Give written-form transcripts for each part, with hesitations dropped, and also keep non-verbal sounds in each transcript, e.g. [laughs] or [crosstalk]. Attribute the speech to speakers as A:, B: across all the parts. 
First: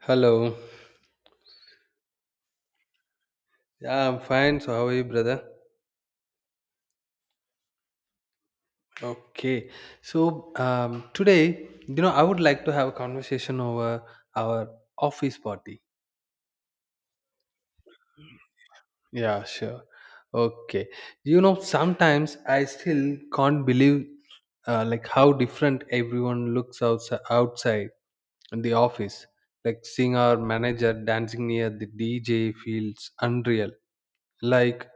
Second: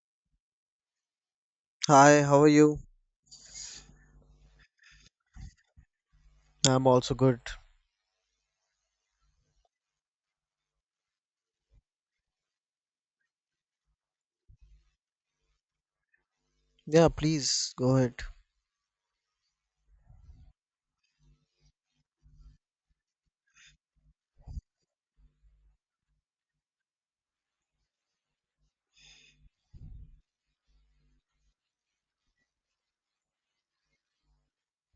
A: Hello.
B: Hi, how are you?
A: Yeah, I'm fine. So, how are you, brother?
B: I'm also good.
A: Okay. So today, I would like to have a conversation over our office party.
B: Yeah, please go ahead.
A: Yeah, sure. Okay. You know, sometimes I still can't believe like how different everyone looks outside in the office. Like seeing our manager dancing near the DJ feels unreal. Like,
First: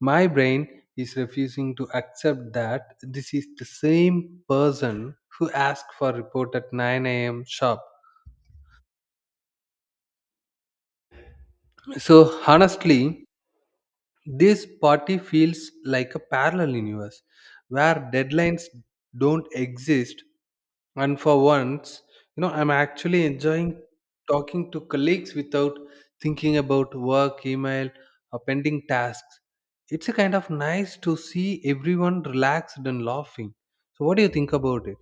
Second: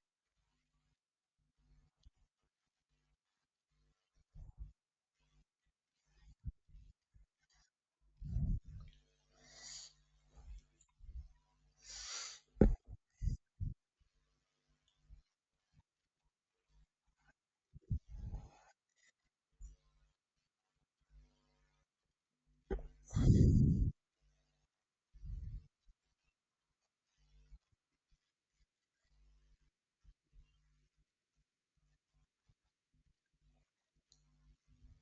A: my brain is refusing to accept that this is the same person who asked for report at 9 a.m. sharp. So honestly, this party feels like a parallel universe where deadlines don't exist. And for once, I'm actually enjoying talking to colleagues without thinking about work, email, or pending tasks. It's a kind of nice to see everyone relaxed and laughing. So, what do you think about it?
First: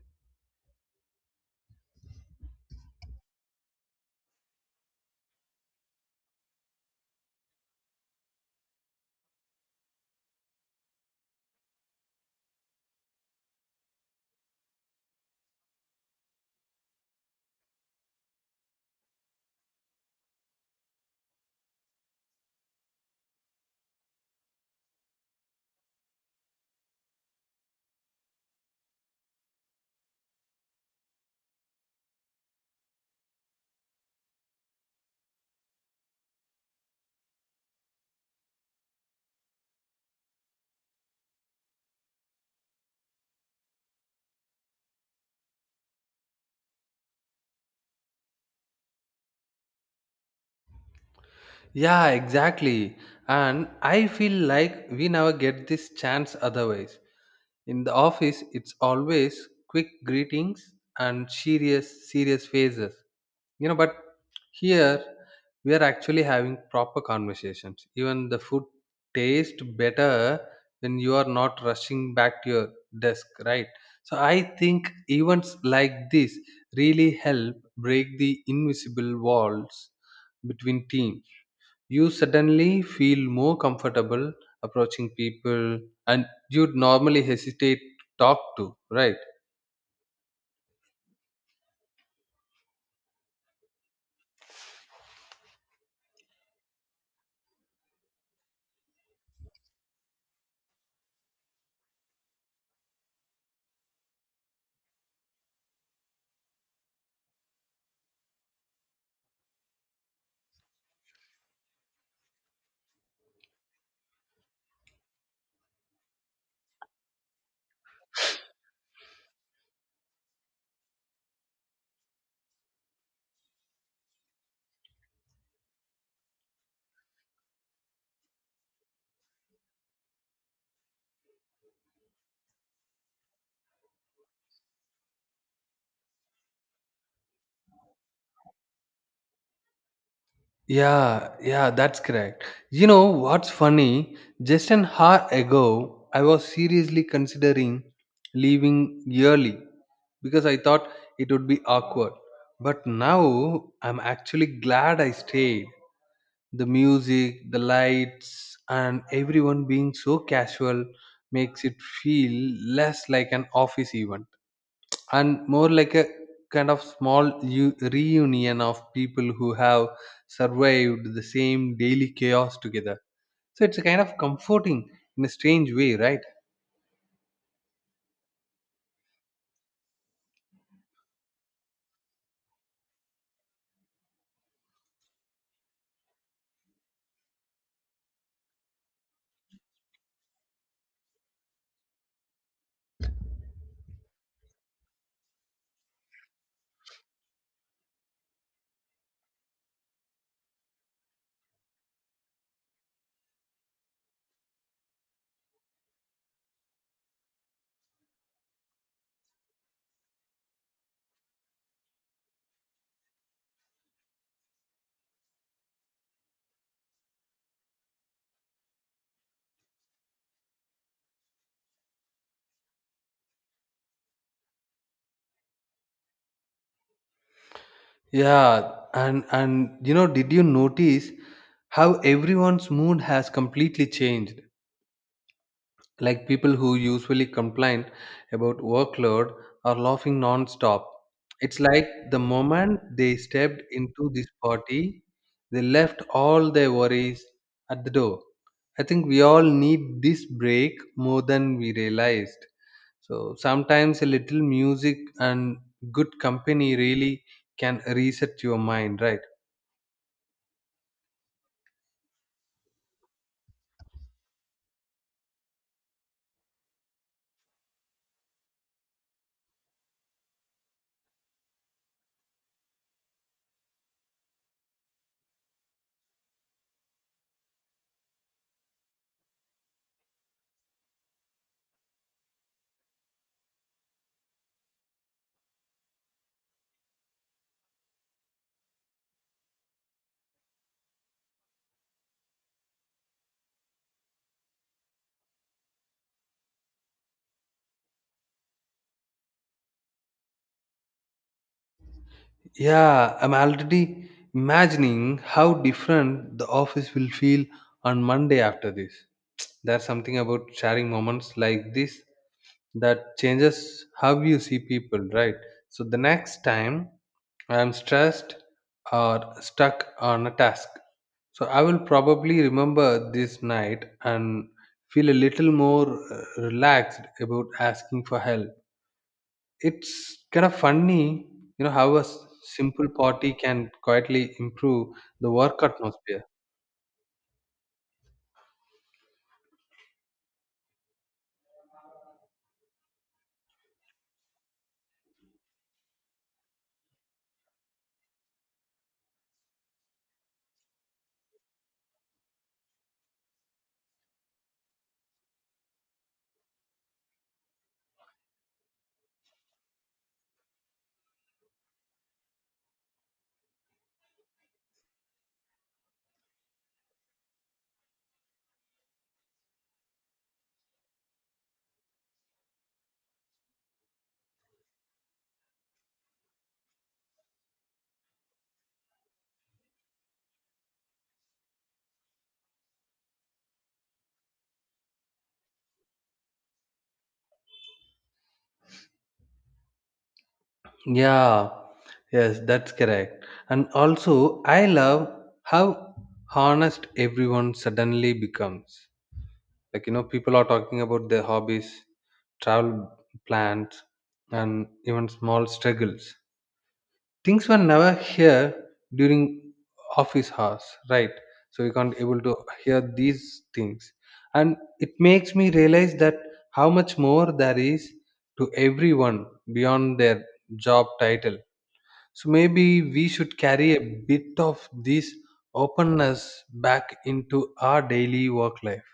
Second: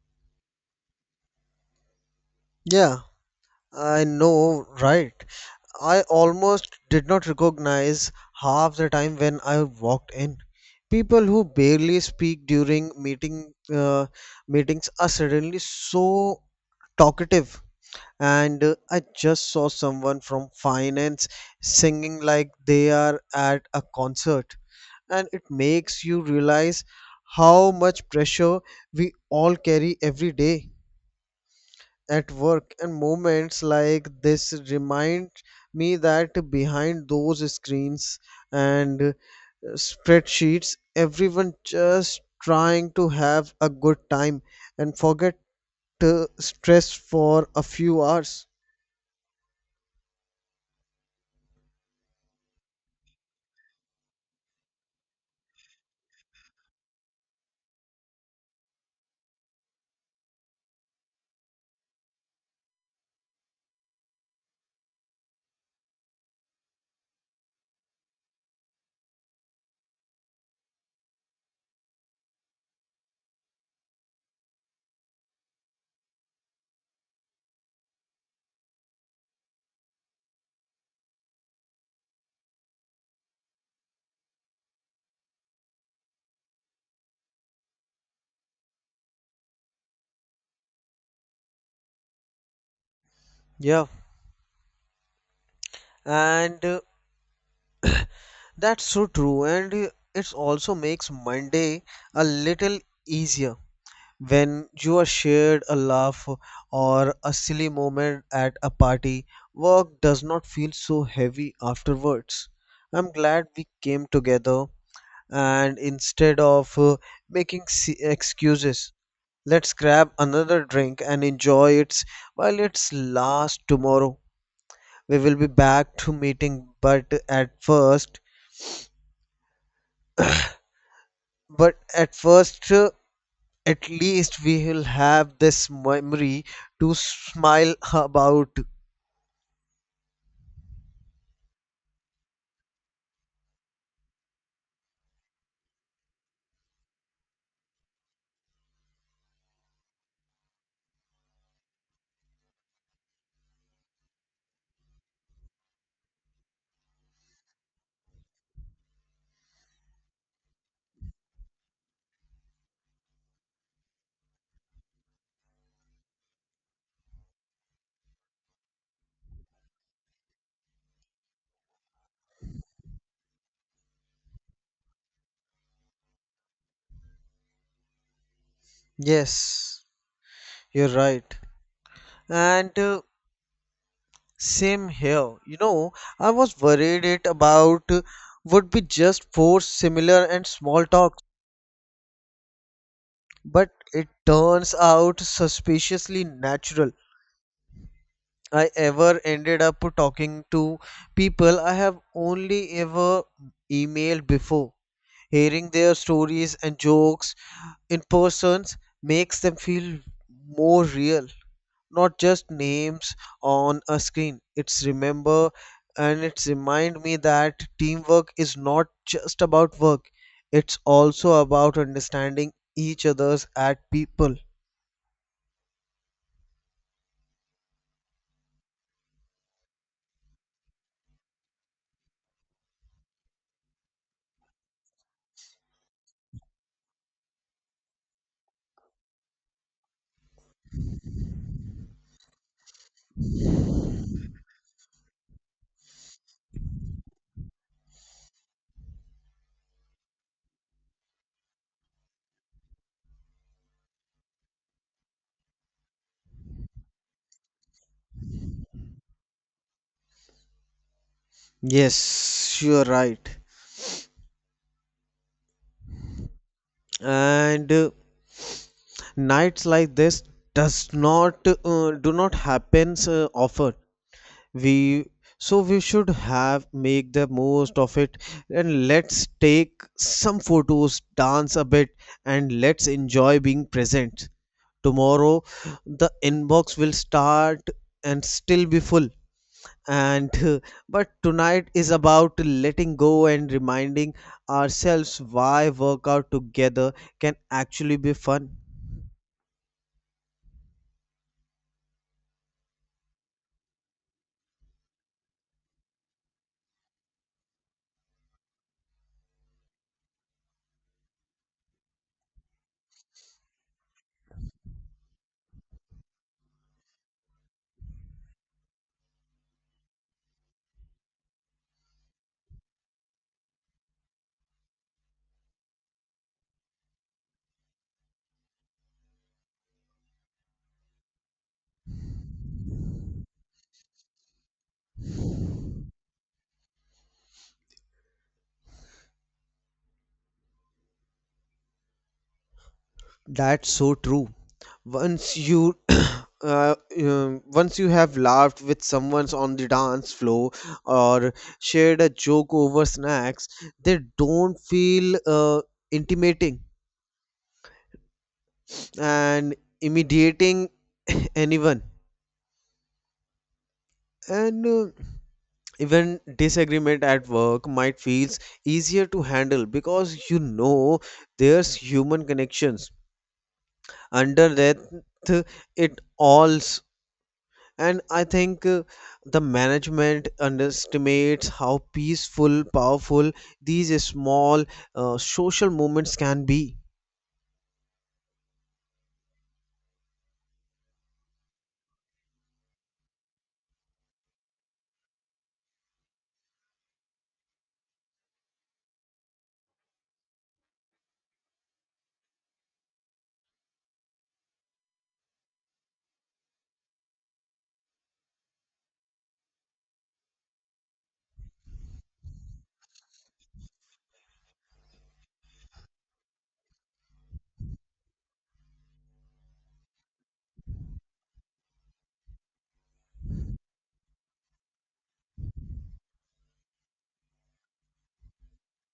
B: Yeah, I know, right? I almost did not recognize half the time when I walked in. People who barely speak during meetings are suddenly so talkative. And I just saw someone from finance singing like they are at a concert. And it makes you realize how much pressure we all carry every day at work, and moments like this remind me that behind those screens and spreadsheets everyone just trying to have a good time and forget stress for a few hours.
A: Yeah, exactly. And I feel like we never get this chance otherwise. In the office, it's always quick greetings and serious faces. You know, but here we are actually having proper conversations. Even the food tastes better when you are not rushing back to your desk, right? So I think events like this really help break the invisible walls between teams. You suddenly feel more comfortable approaching people and you'd normally hesitate to talk to, right?
B: Yeah, and that's so true, and it also makes Monday a little easier. When you are shared a laugh or a silly moment at a party, work does not feel so heavy afterwards. I'm glad we came together, and instead of making excuses, let's grab another drink and enjoy it while it's last. Tomorrow we will be back to meeting, but at first, at least we will have this memory to smile [laughs] about.
A: Yeah. That's correct. You know what's funny, just an hour ago I was seriously considering leaving early because I thought it would be awkward, but now I'm actually glad I stayed. The music, the lights, and everyone being so casual makes it feel less like an office event and more like a kind of small reunion of people who have survived the same daily chaos together. So it's a kind of comforting in a strange way, right?
B: Yes, you're right. And same here. You know, I was worried it about would be just four similar and small talks, but it turns out suspiciously natural. I ever ended up talking to people I have only ever emailed before. Hearing their stories and jokes in persons makes them feel more real. Not just names on a screen. It's remember and it's remind me that teamwork is not just about work, it's also about understanding each other's at people.
A: Yeah, and you know, did you notice how everyone's mood has completely changed? Like people who usually complain about workload are laughing non-stop. It's like the moment they stepped into this party, they left all their worries at the door. I think we all need this break more than we realized. So sometimes a little music and good company really can reset your mind, right?
B: Yes, you're right. and nights like this does not do not happens often. We so we should have make the most of it, and let's take some photos, dance a bit, and let's enjoy being present. Tomorrow the inbox will start and still be full, and [laughs] but tonight is about letting go and reminding ourselves why workout together can actually be fun.
A: Yeah, I'm already imagining how different the office will feel on Monday after this. There's something about sharing moments like this that changes how you see people, right? So the next time I'm stressed or stuck on a task, so I will probably remember this night and feel a little more relaxed about asking for help. It's kind of funny, you know, how a simple party can quietly improve the work atmosphere.
B: That's so true. Once you [coughs] [clears throat] once you have laughed with someone on the dance floor or shared a joke over snacks, they don't feel intimating and immediating anyone. And even disagreement at work might feels easier to handle, because you know there's human connections under that it all. And I think the management underestimates how peaceful, powerful these small social movements can be.
A: Yeah, yes, that's correct. And also, I love how honest everyone suddenly becomes. Like, you know, people are talking about their hobbies, travel plans, and even small struggles. Things were never here during office hours, right? So we can't able to hear these things, and it makes me realize that how much more there is to everyone beyond their job title. So maybe we should carry a bit of this openness back into our daily work life.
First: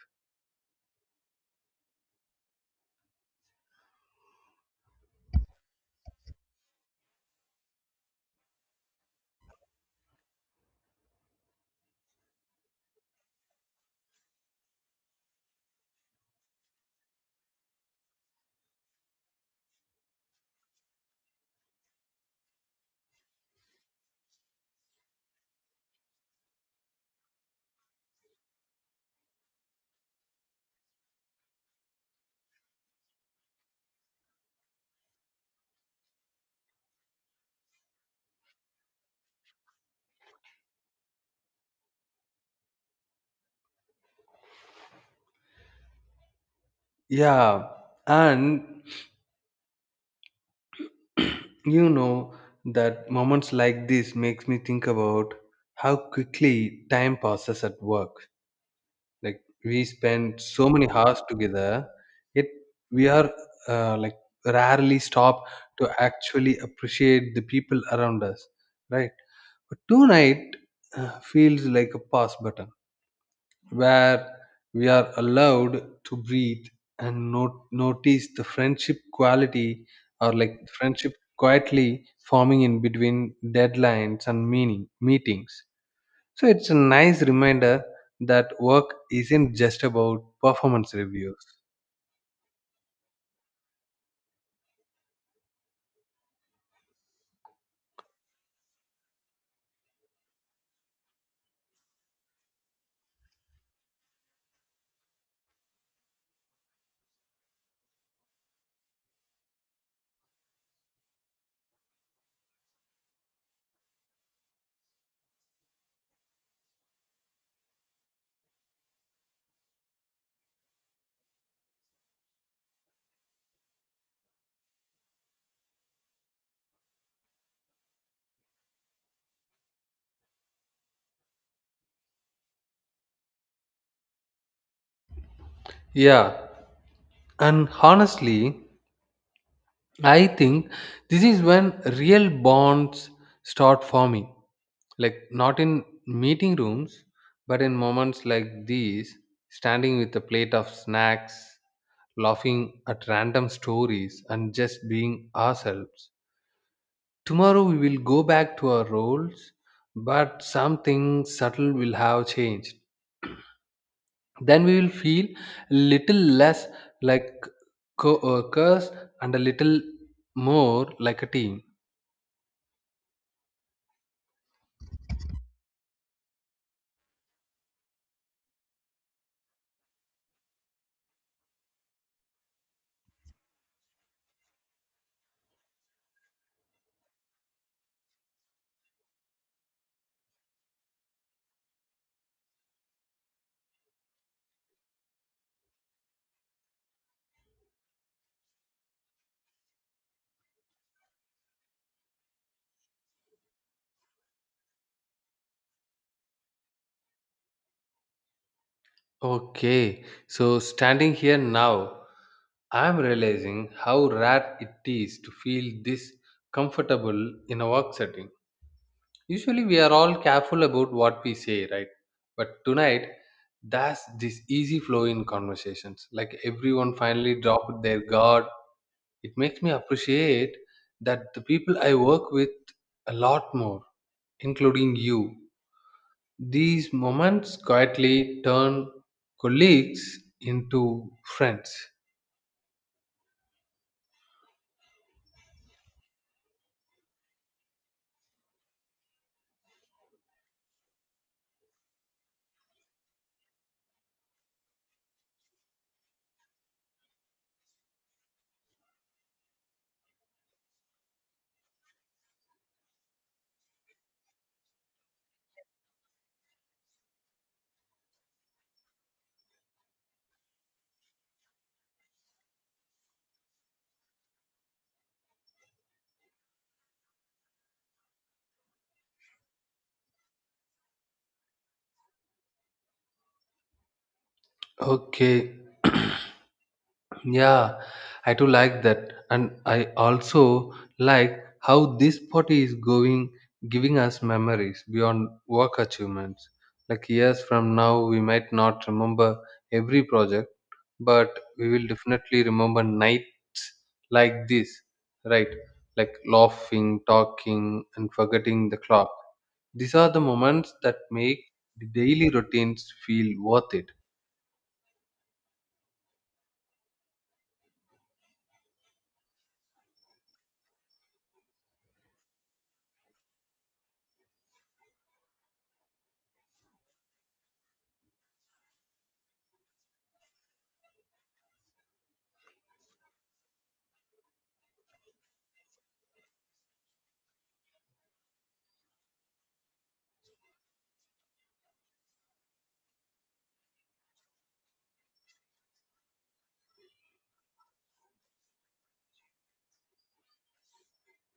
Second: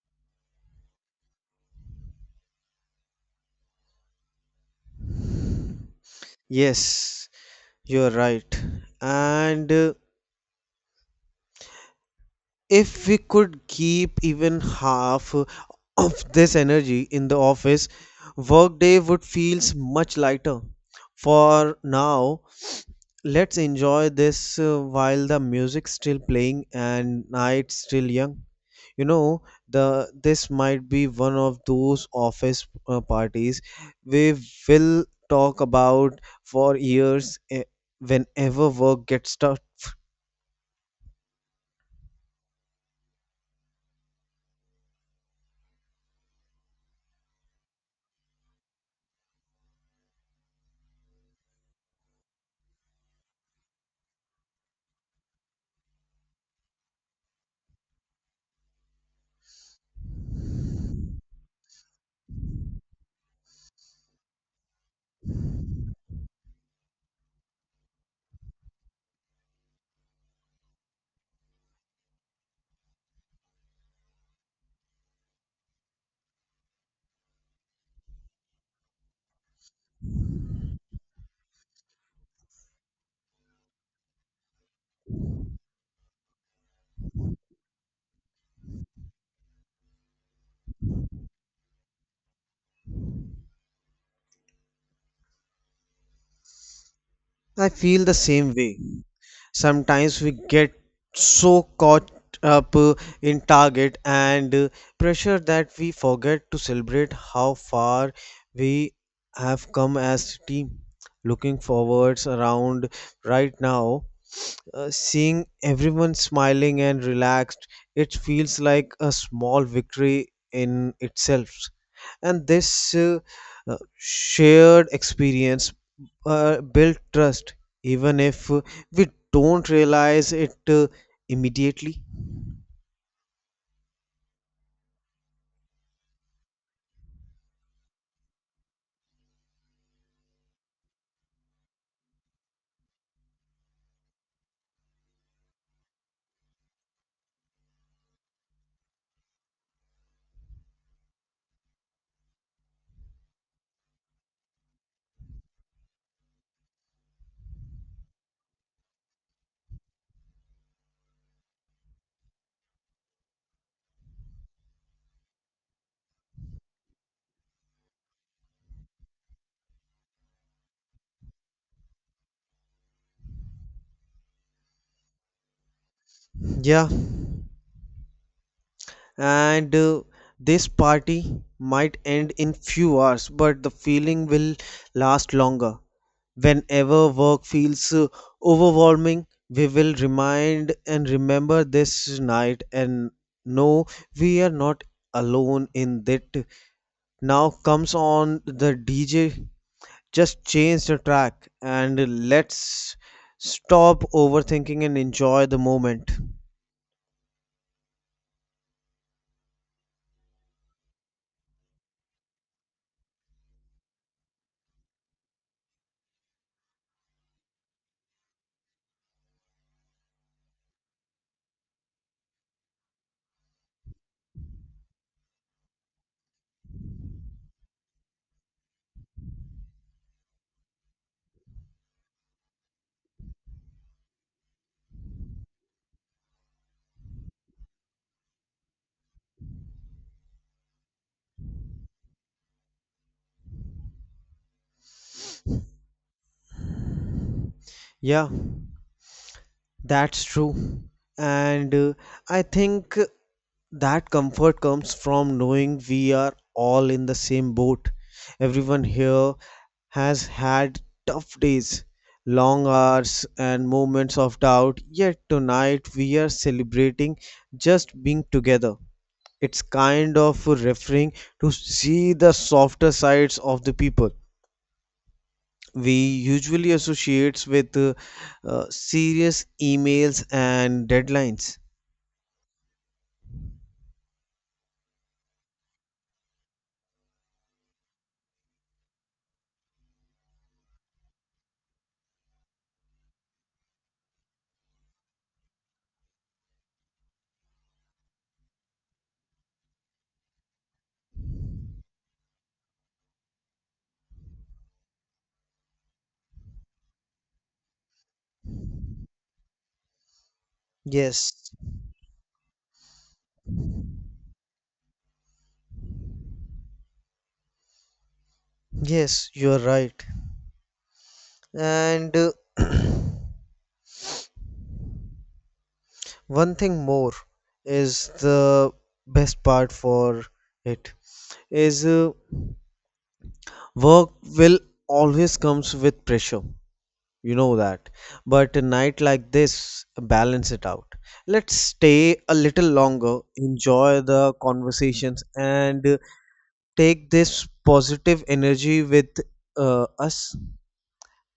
B: Yes, you're right. And if we could keep even half of this energy in the office, workday would feels much lighter. For now, let's enjoy this while the music's still playing and night's still young. You know, the this might be one of those office parties we will talk about for years, whenever work gets tough.
A: Yeah, and [clears throat] you know, that moments like this makes me think about how quickly time passes at work. Like we spend so many hours together, it we are like rarely stop to actually appreciate the people around us, right? But tonight feels like a pause button where we are allowed to breathe and not notice the friendship quality, or like friendship quietly forming in between deadlines and meaning meetings. So it's a nice reminder that work isn't just about performance reviews.
B: I feel the same way. Sometimes we get so caught up in target and pressure that we forget to celebrate how far we have come as a team. Looking forwards around right now, seeing everyone smiling and relaxed, it feels like a small victory in itself, and this shared experience build trust, even if we don't realize it immediately.
A: Yeah, and honestly, I think this is when real bonds start forming, like not in meeting rooms but in moments like these, standing with a plate of snacks, laughing at random stories and just being ourselves. Tomorrow we will go back to our roles, but something subtle will have changed. Then we will feel a little less like co-workers and a little more like a team.
B: Yeah, and this party might end in few hours, but the feeling will last longer. Whenever work feels overwhelming, we will remind and remember this night and know we are not alone in that. Now comes on the DJ, just change the track and let's stop overthinking and enjoy the moment.
A: Okay, so standing here now, I'm realizing how rare it is to feel this comfortable in a work setting. Usually, we are all careful about what we say, right? But tonight, that's this easy flow in conversations. Like everyone finally dropped their guard. It makes me appreciate that the people I work with a lot more, including you. These moments quietly turn colleagues into friends.
B: Yeah, that's true. And I think that comfort comes from knowing we are all in the same boat. Everyone here has had tough days, long hours, and moments of doubt, yet tonight we are celebrating just being together. It's kind of referring to see the softer sides of the people we usually associates with serious emails and deadlines.
A: Okay. [clears throat] Yeah, I do like that, and I also like how this party is going, giving us memories beyond work achievements. Like years from now, we might not remember every project, but we will definitely remember nights like this, right? Like laughing, talking, and forgetting the clock. These are the moments that
B: Yes,
A: make the daily routines feel worth it.
B: yes, you're right. And [clears throat] one thing more is the best part for it is, work will always comes with pressure. You know that. But a night like this, balance it out. Let's stay a little longer, enjoy the conversations, and take this positive energy with us.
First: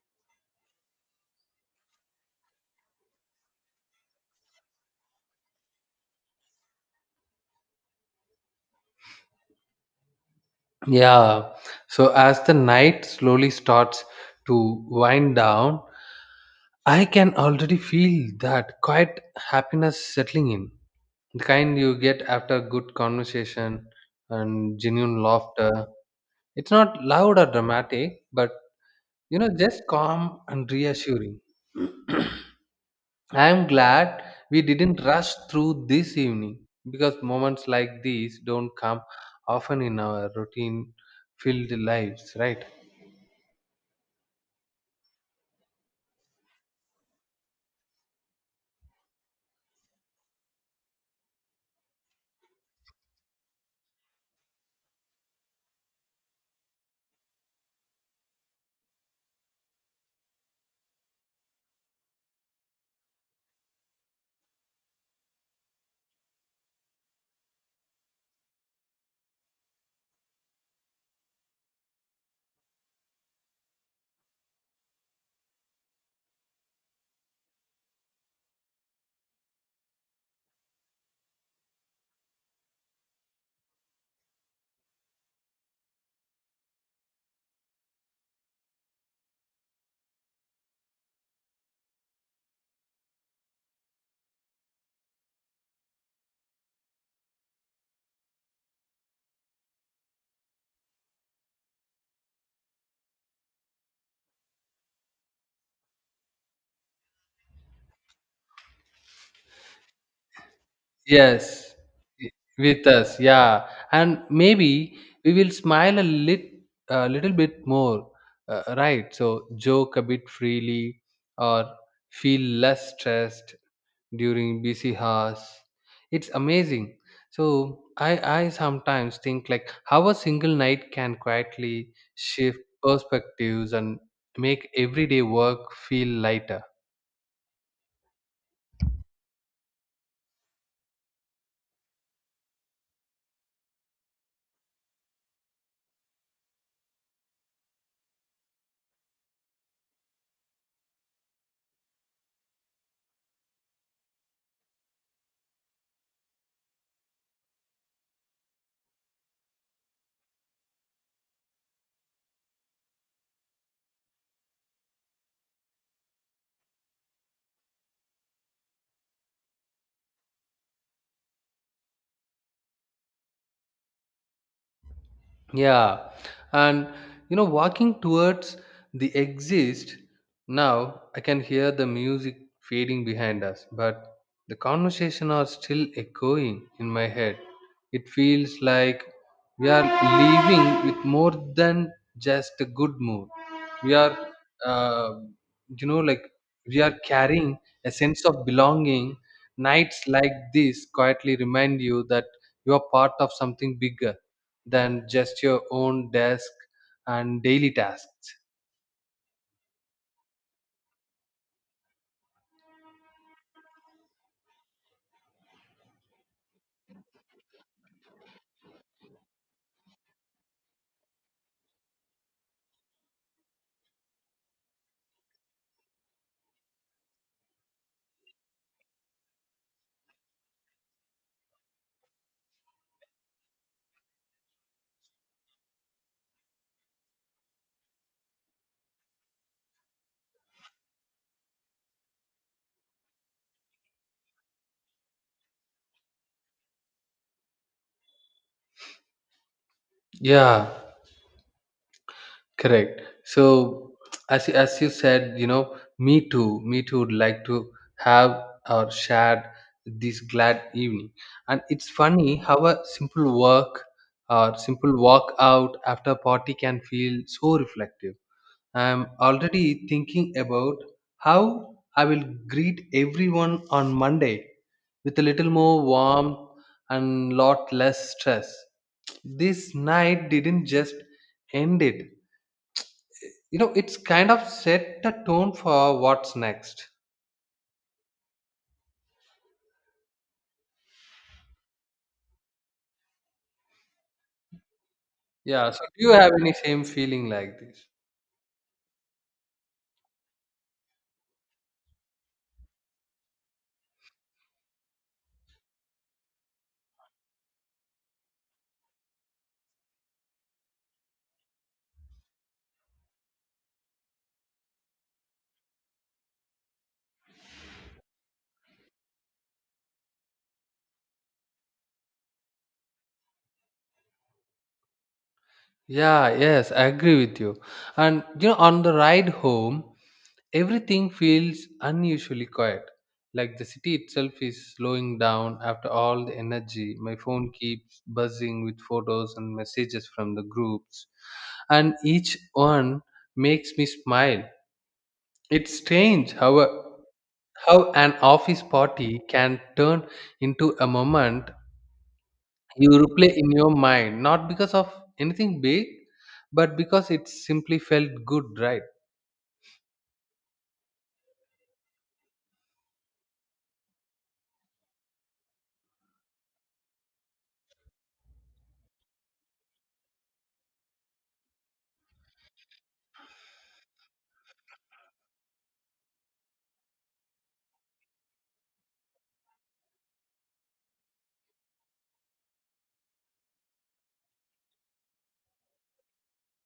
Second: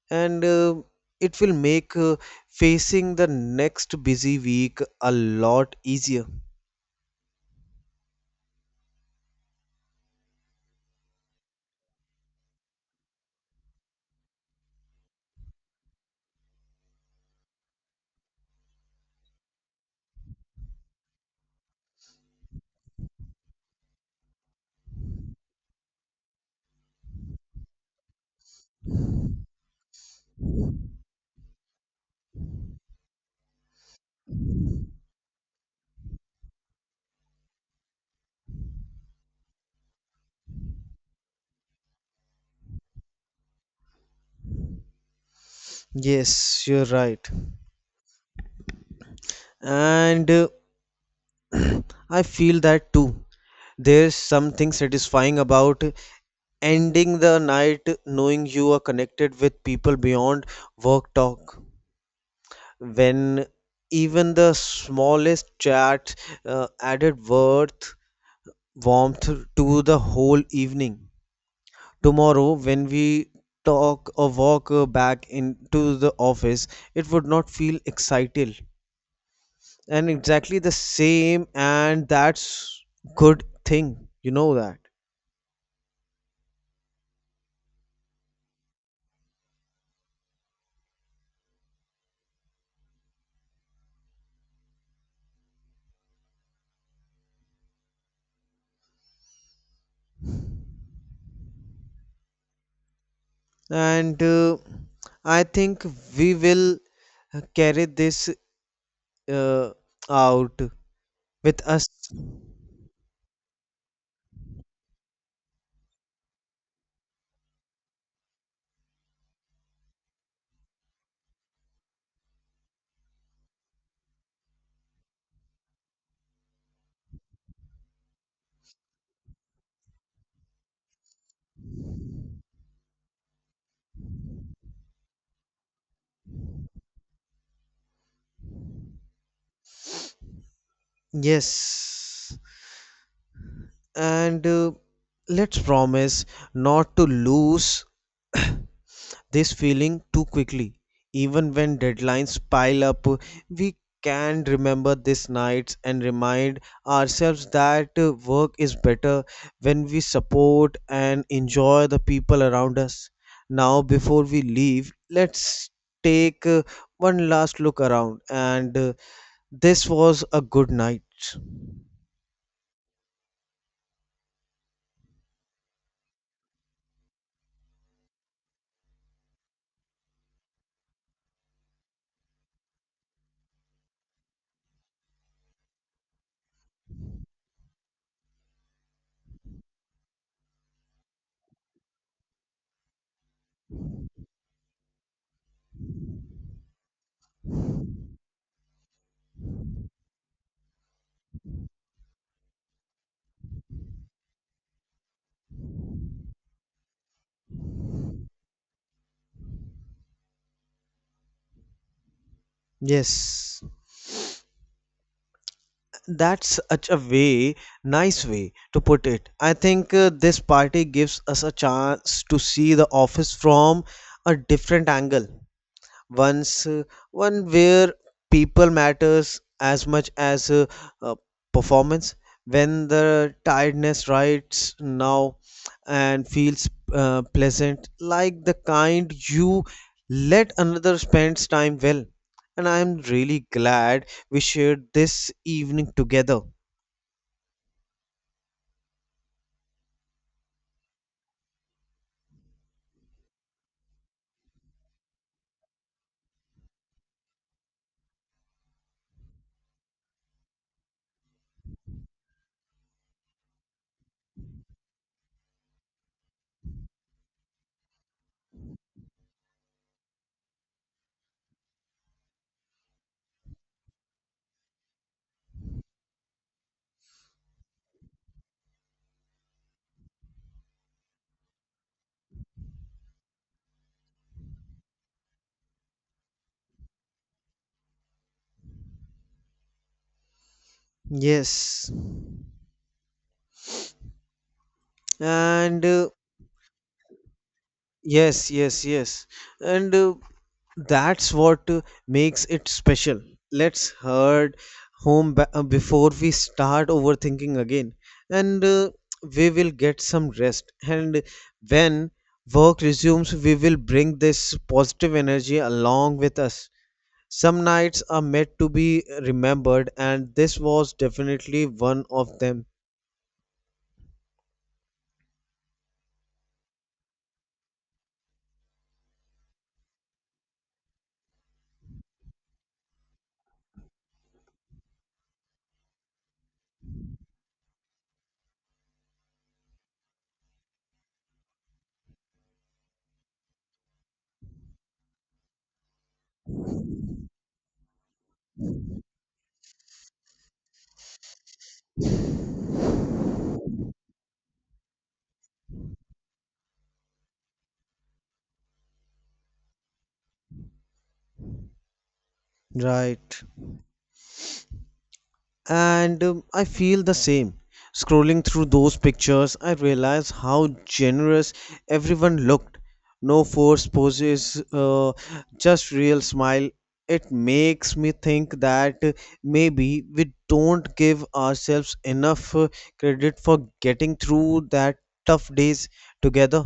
B: And it will make facing the next busy week a lot easier.
A: Yeah. So as the night slowly starts to wind down, I can already feel that quiet happiness settling in. The kind you get after good conversation and genuine laughter. It's not loud or dramatic, but you know, just calm and reassuring. I am glad we didn't rush through this evening because moments like these don't come often in our routine filled lives, right?
B: Yes, you're right. And [clears throat] I feel that too. There's something satisfying about ending the night knowing you are connected with people beyond work talk. When even the smallest chat added worth, warmth to the whole evening. Tomorrow, when we talk or walk back into the office, it would not feel excited and exactly the same, and that's good thing. You know that. And I think we will carry this uh, out with
A: Yes,
B: us.
A: i- with us, yeah, and maybe we will a little bit more, right? So joke a bit freely, or feel less stressed during busy hours. It's amazing. So I sometimes think like how a single night can quietly shift perspectives and make everyday work feel lighter.
B: Yes, and let's promise not to lose [clears throat] this feeling too quickly. Even when deadlines pile up, we can remember these nights and remind ourselves that work is better when we support and enjoy the people around us. Now, before we leave, let's take one last look around, and this was a good night.
A: Yeah, and you know, walking towards the exit, now I can hear the music fading behind us, but the conversation are still echoing in my head. It feels like we are leaving with more than just a good mood. We are, uh, you know, like we are carrying a sense of belonging. Nights like this quietly remind you that you are part of something bigger than just your own desk and daily tasks.
B: Yes. That's such a way nice way to put it. I think this party gives us a chance to see the office from a different angle. once, uh, one where people matters as much as uh, performance. When the tiredness rides now and feels pleasant, like the kind you let another spends time well, and I am really glad we shared this evening together.
A: Yeah, correct. So as you said, you know, me too would like to have or share this glad evening. And it's funny how a simple work or simple walk out after a party can feel so reflective. I'm already thinking about how I will greet everyone on Monday with a little more warmth and lot less stress. This night didn't just end it. You know, it's kind of set the tone for what's next.
B: yes
A: Yeah, so
B: and
A: do
B: uh,
A: you have any same feeling like this?
B: yes yes yes and uh, that's what makes it special. Let's head home before we start overthinking again, and we will get some rest, and when work resumes we will bring this positive energy along with us. Some nights are meant to be remembered, and this was definitely one of them.
A: Yeah, yes, I agree with you. And you know, on the ride home, everything feels unusually quiet, like the city itself is slowing down after all the energy. My phone keeps buzzing with photos and messages from the groups, and each one makes me smile. It's strange how, how an office party can turn into a moment you replay in your mind, not because of anything big, but because it simply felt good, right?
B: Right. and I feel the same. Scrolling through those pictures, I realize how generous everyone looked. No forced poses, just real smile. It makes me think that maybe we don't give ourselves enough credit for getting through that tough days together.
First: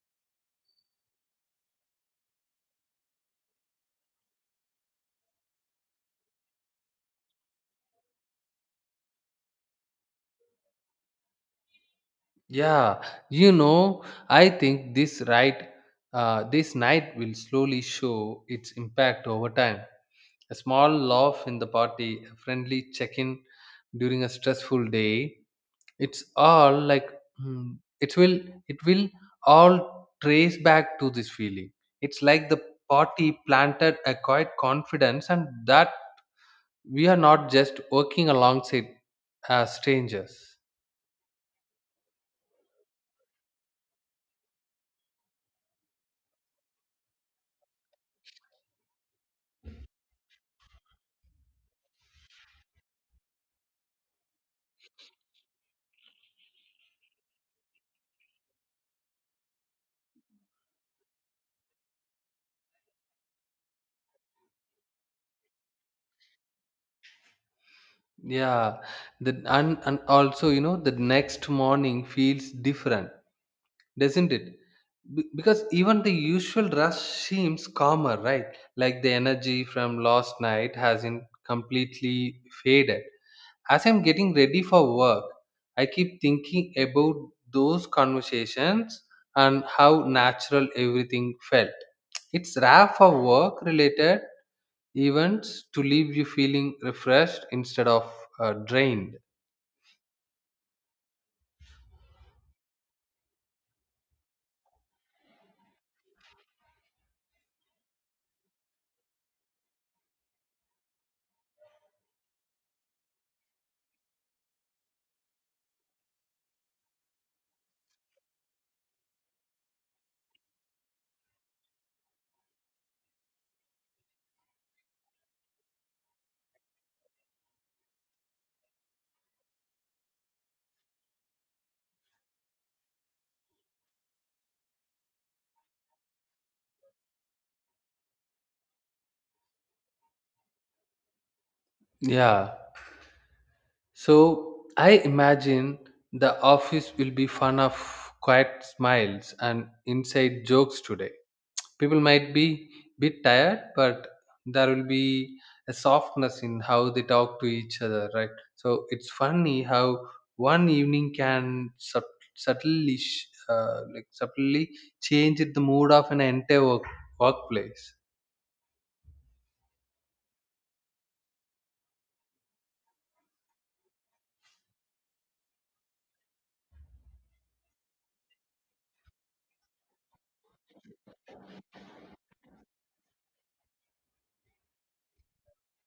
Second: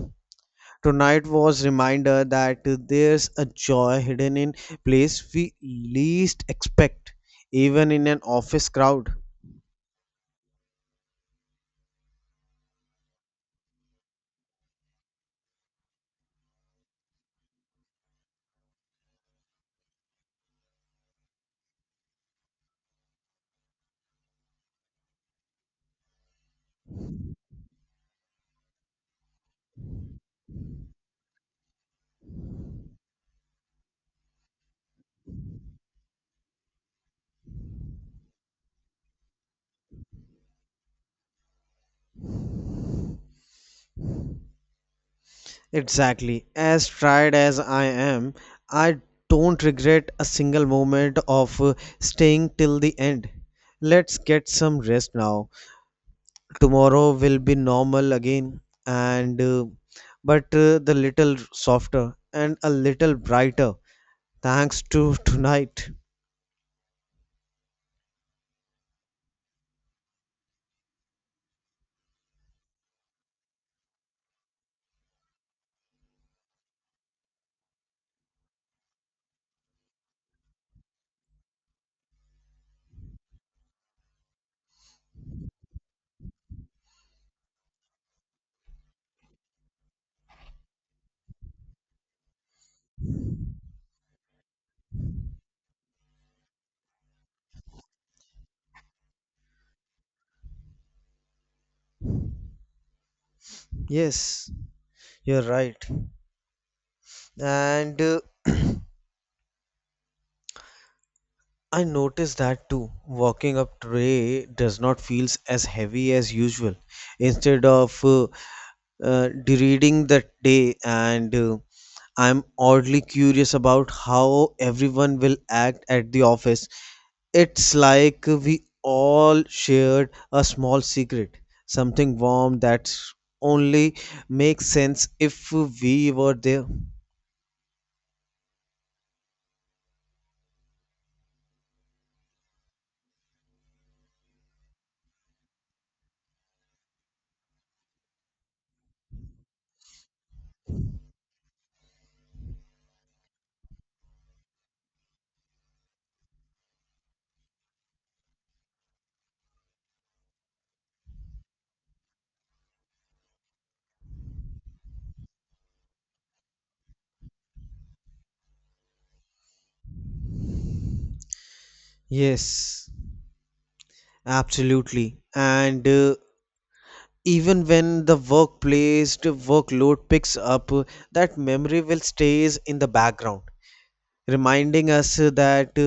B: Tonight was reminder that there's a joy hidden in place we least expect, even in an office crowd.
A: Yeah, you know, I think this right, this night will slowly show its impact over time. A small laugh in the party, a friendly check-in during a stressful day. It's all like hmm, it will it will all trace back to this feeling. It's like the party planted a quiet confidence, and that we are not just working alongside as strangers.
B: Exactly. As tried as I am, I don't regret a single moment of staying till the end. Let's get some rest now. Tomorrow will be normal again, and but the little softer and a little brighter thanks to [laughs] tonight.
A: Yeah, and also, you know, the next morning feels different, doesn't it? Because even the usual rush seems calmer, right? Like the energy from last night hasn't completely faded. As I'm getting ready for work, I keep thinking about those conversations and how natural everything felt. It's rare for work related events to leave you feeling refreshed instead of drained.
B: Yes, you're right. And I noticed that too. Walking up today does not feels as heavy as usual. Instead of reading that day, and I'm oddly curious about how everyone will act at the office. It's like we all shared a small secret, something warm that only makes sense if we were there.
A: Yeah. So I imagine the office will be fun of quiet smiles and inside jokes today. People might be bit tired, but there will be a softness in how they talk to each other, right? So it's funny how one evening can subtly, sh- like subtly change the mood of an entire workplace.
B: Yes, absolutely. And even when the workload picks up, that memory will stays in the background, reminding us that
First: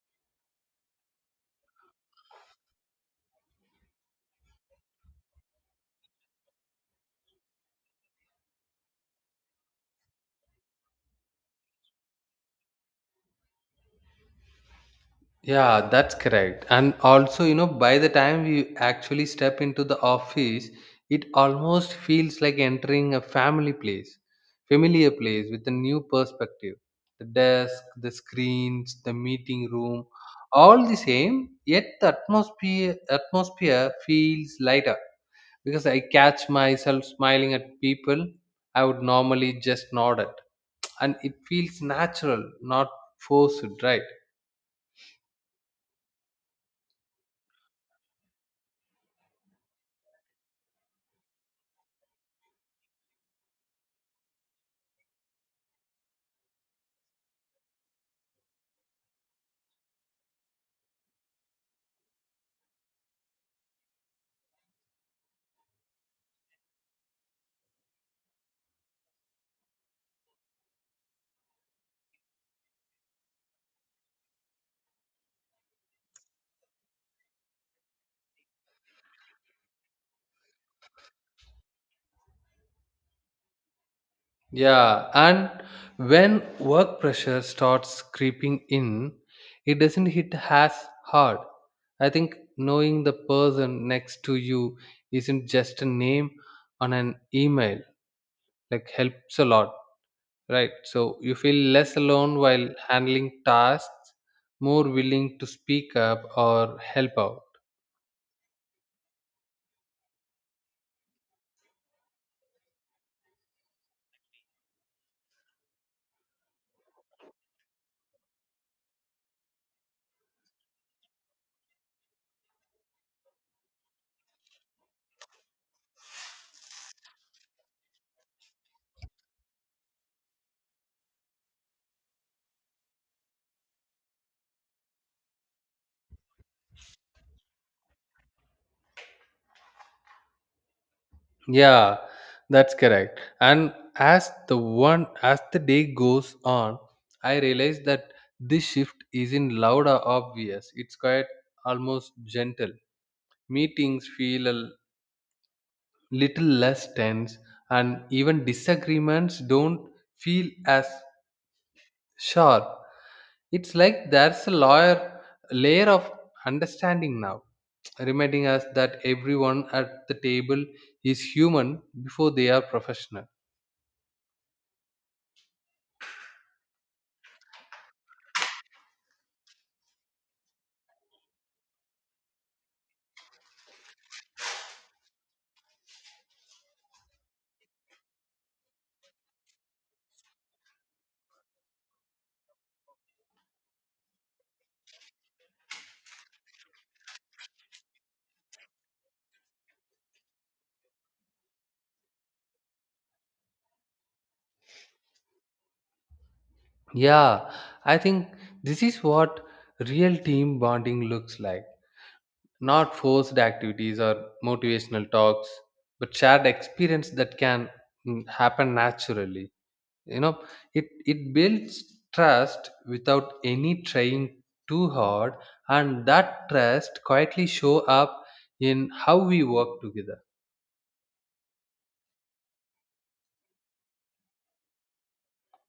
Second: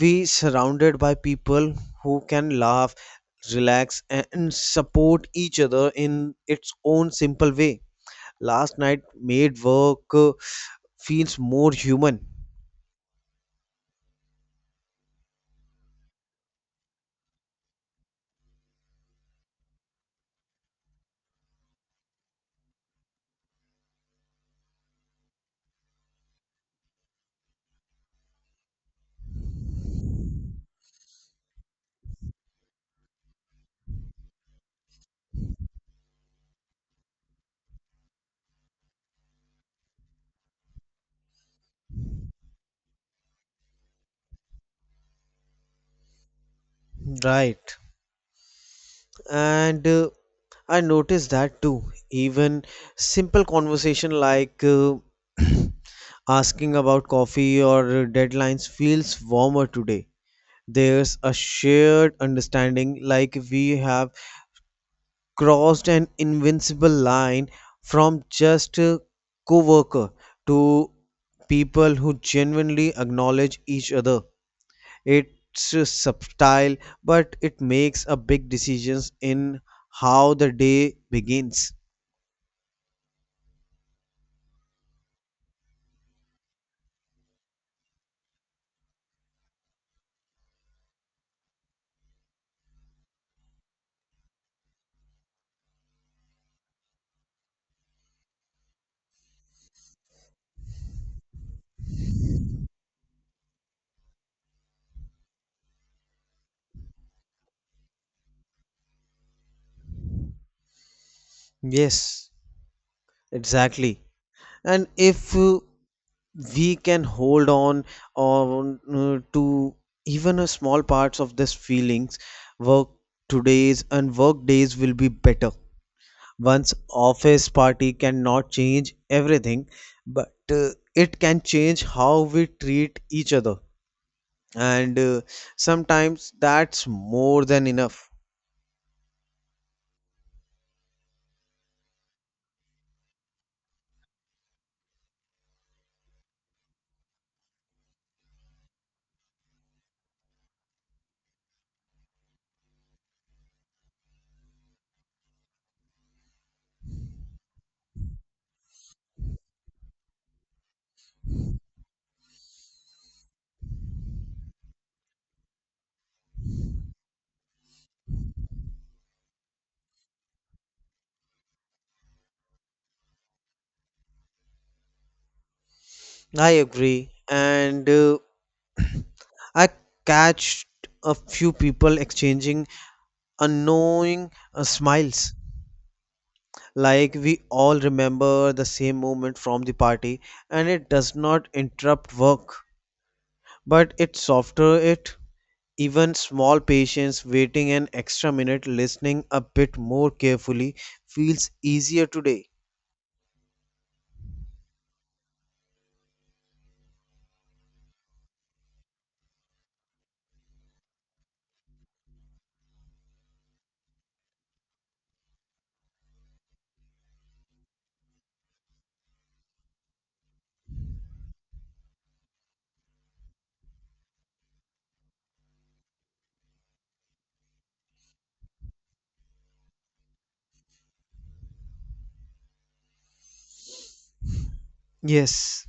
B: we surrounded by people who can laugh, relax and support each other in its own simple way. Last night made work feels more human.
A: Yeah, that's correct. And also, you know, by the time we actually step into the office, it almost feels like entering a familiar place with a new perspective. The desk, the screens, the meeting room, all the same, yet the atmosphere feels lighter because I catch myself smiling at people I would normally just nod at. And it feels natural, not forced, right?
B: Right. And I noticed that too. Even simple conversation like [clears throat] asking about coffee or deadlines feels warmer today. There's a shared understanding, like we have crossed an invincible line from just a co-worker to people who genuinely acknowledge each other. It's subtle, but it makes a big decisions in how the day begins.
A: Yeah, and when work pressure starts creeping in, it doesn't hit as hard. I think knowing the person next to you isn't just a name on an email, like helps a lot, right? So you feel less alone while handling tasks, more willing to speak up or help out.
B: Yes, exactly. And if we can hold on to even a small parts of this feelings, work today's and work days will be better. One's office party cannot change everything, but it can change how we treat each other. And sometimes that's more than enough.
A: Yeah, that's correct. And as the one as the day goes on, I realize that this shift isn't loud or obvious. It's quite almost gentle. Meetings feel a little less tense, and even disagreements don't feel as sharp. It's like there's a layer of understanding now, reminding us that everyone at the table is human before they are professional.
B: I agree. And I catched a few people exchanging unknowing smiles. Like we all remember the same moment from the party, and it does not interrupt work. But it's softer. It, even small patience, waiting an extra minute, listening a bit more carefully, feels easier today.
A: Yeah, I think this is what real team bonding looks like. Not forced activities or motivational talks, but shared experience that can happen naturally. You know, it builds trust without any trying too hard, and that trust quietly show up in how we work together.
B: Yes,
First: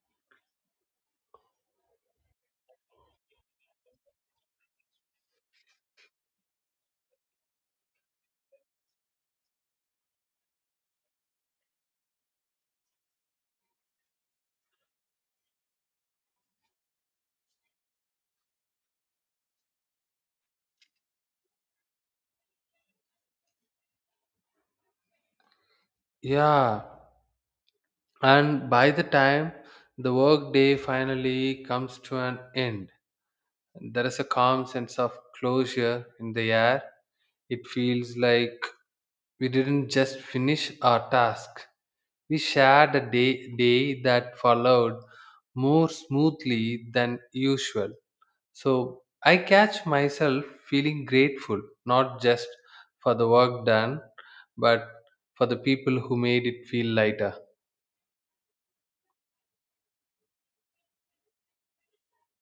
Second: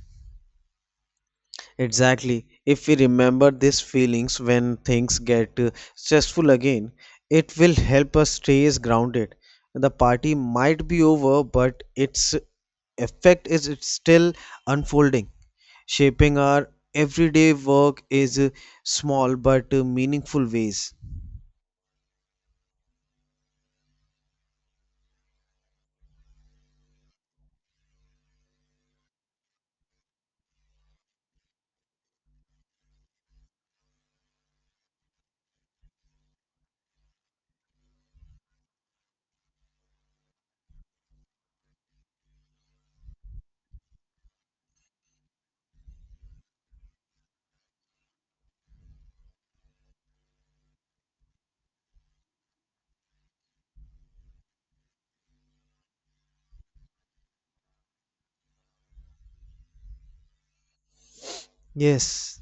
B: exactly. If we remember these feelings when things get stressful again, it will help us stay as grounded. The party might be over but its effect is it's still unfolding, shaping our everyday work is small but meaningful ways.
A: Yeah, and by the time the work day finally comes to an end, there is a calm sense of closure in the air. It feels like we didn't just finish our task. We shared a day that followed more smoothly than usual. So I catch myself feeling grateful, not just for the work done, but for the people who made it feel lighter.
B: Yes,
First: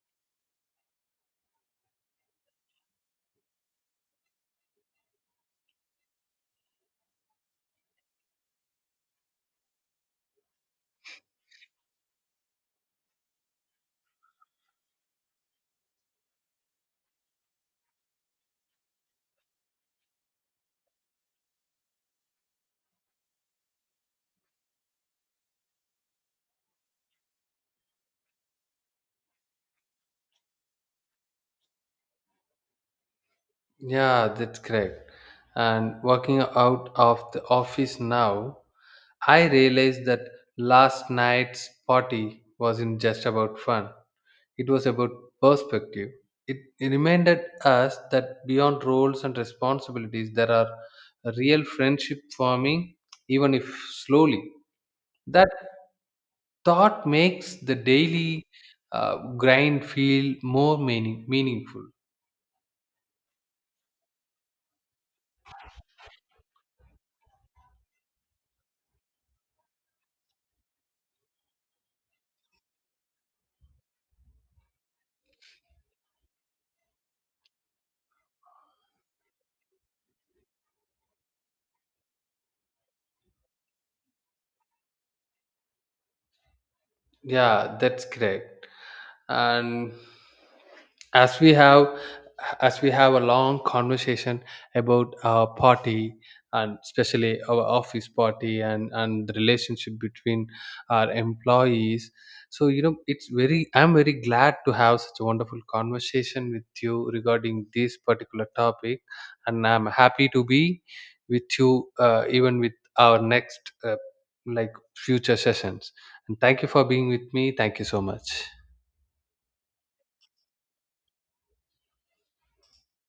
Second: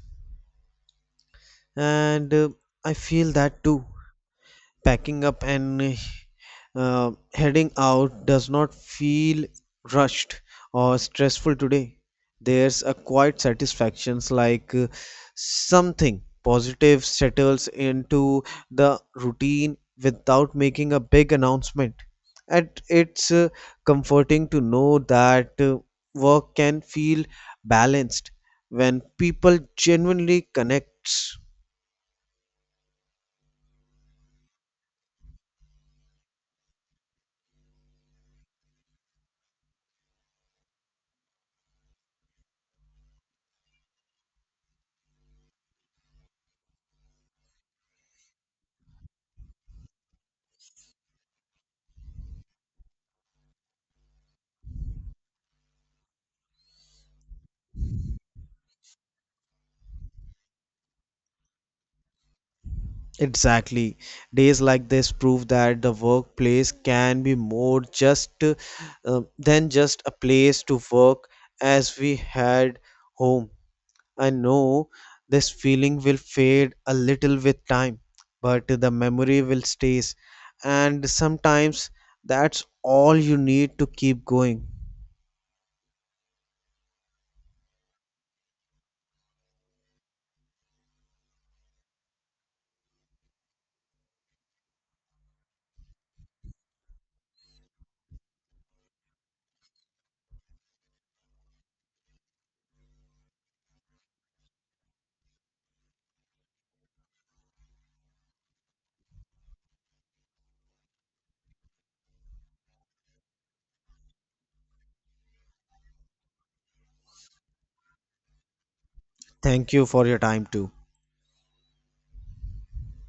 B: and I feel that too. Packing up and heading out does not feel rushed or stressful today. There's a quiet satisfaction, like something positive settles into the routine without making a big announcement. And it's comforting to know that work can feel balanced when people genuinely connects.
A: Yeah, that's correct. And working out of the office now, I realized that last night's party wasn't just about fun. It was about perspective. It reminded us that beyond roles and responsibilities, there are real friendship forming, even if slowly. That thought makes the daily grind feel more meaningful.
B: Exactly. Days like this prove that the workplace can be more just than just a place to work, as we had home. I know this feeling will fade a little with time, but the memory will stays, and sometimes that's all you need to keep going.
A: Yeah, that's correct. And as we have as we have a long conversation about our party, and especially our office party, and the relationship between our employees, so you know, it's very, I'm very glad to have such a wonderful conversation with you regarding this particular topic. And I'm happy to be with you even with our next like future sessions. And thank you for being with me, thank you so much.
B: Thank you for your time too.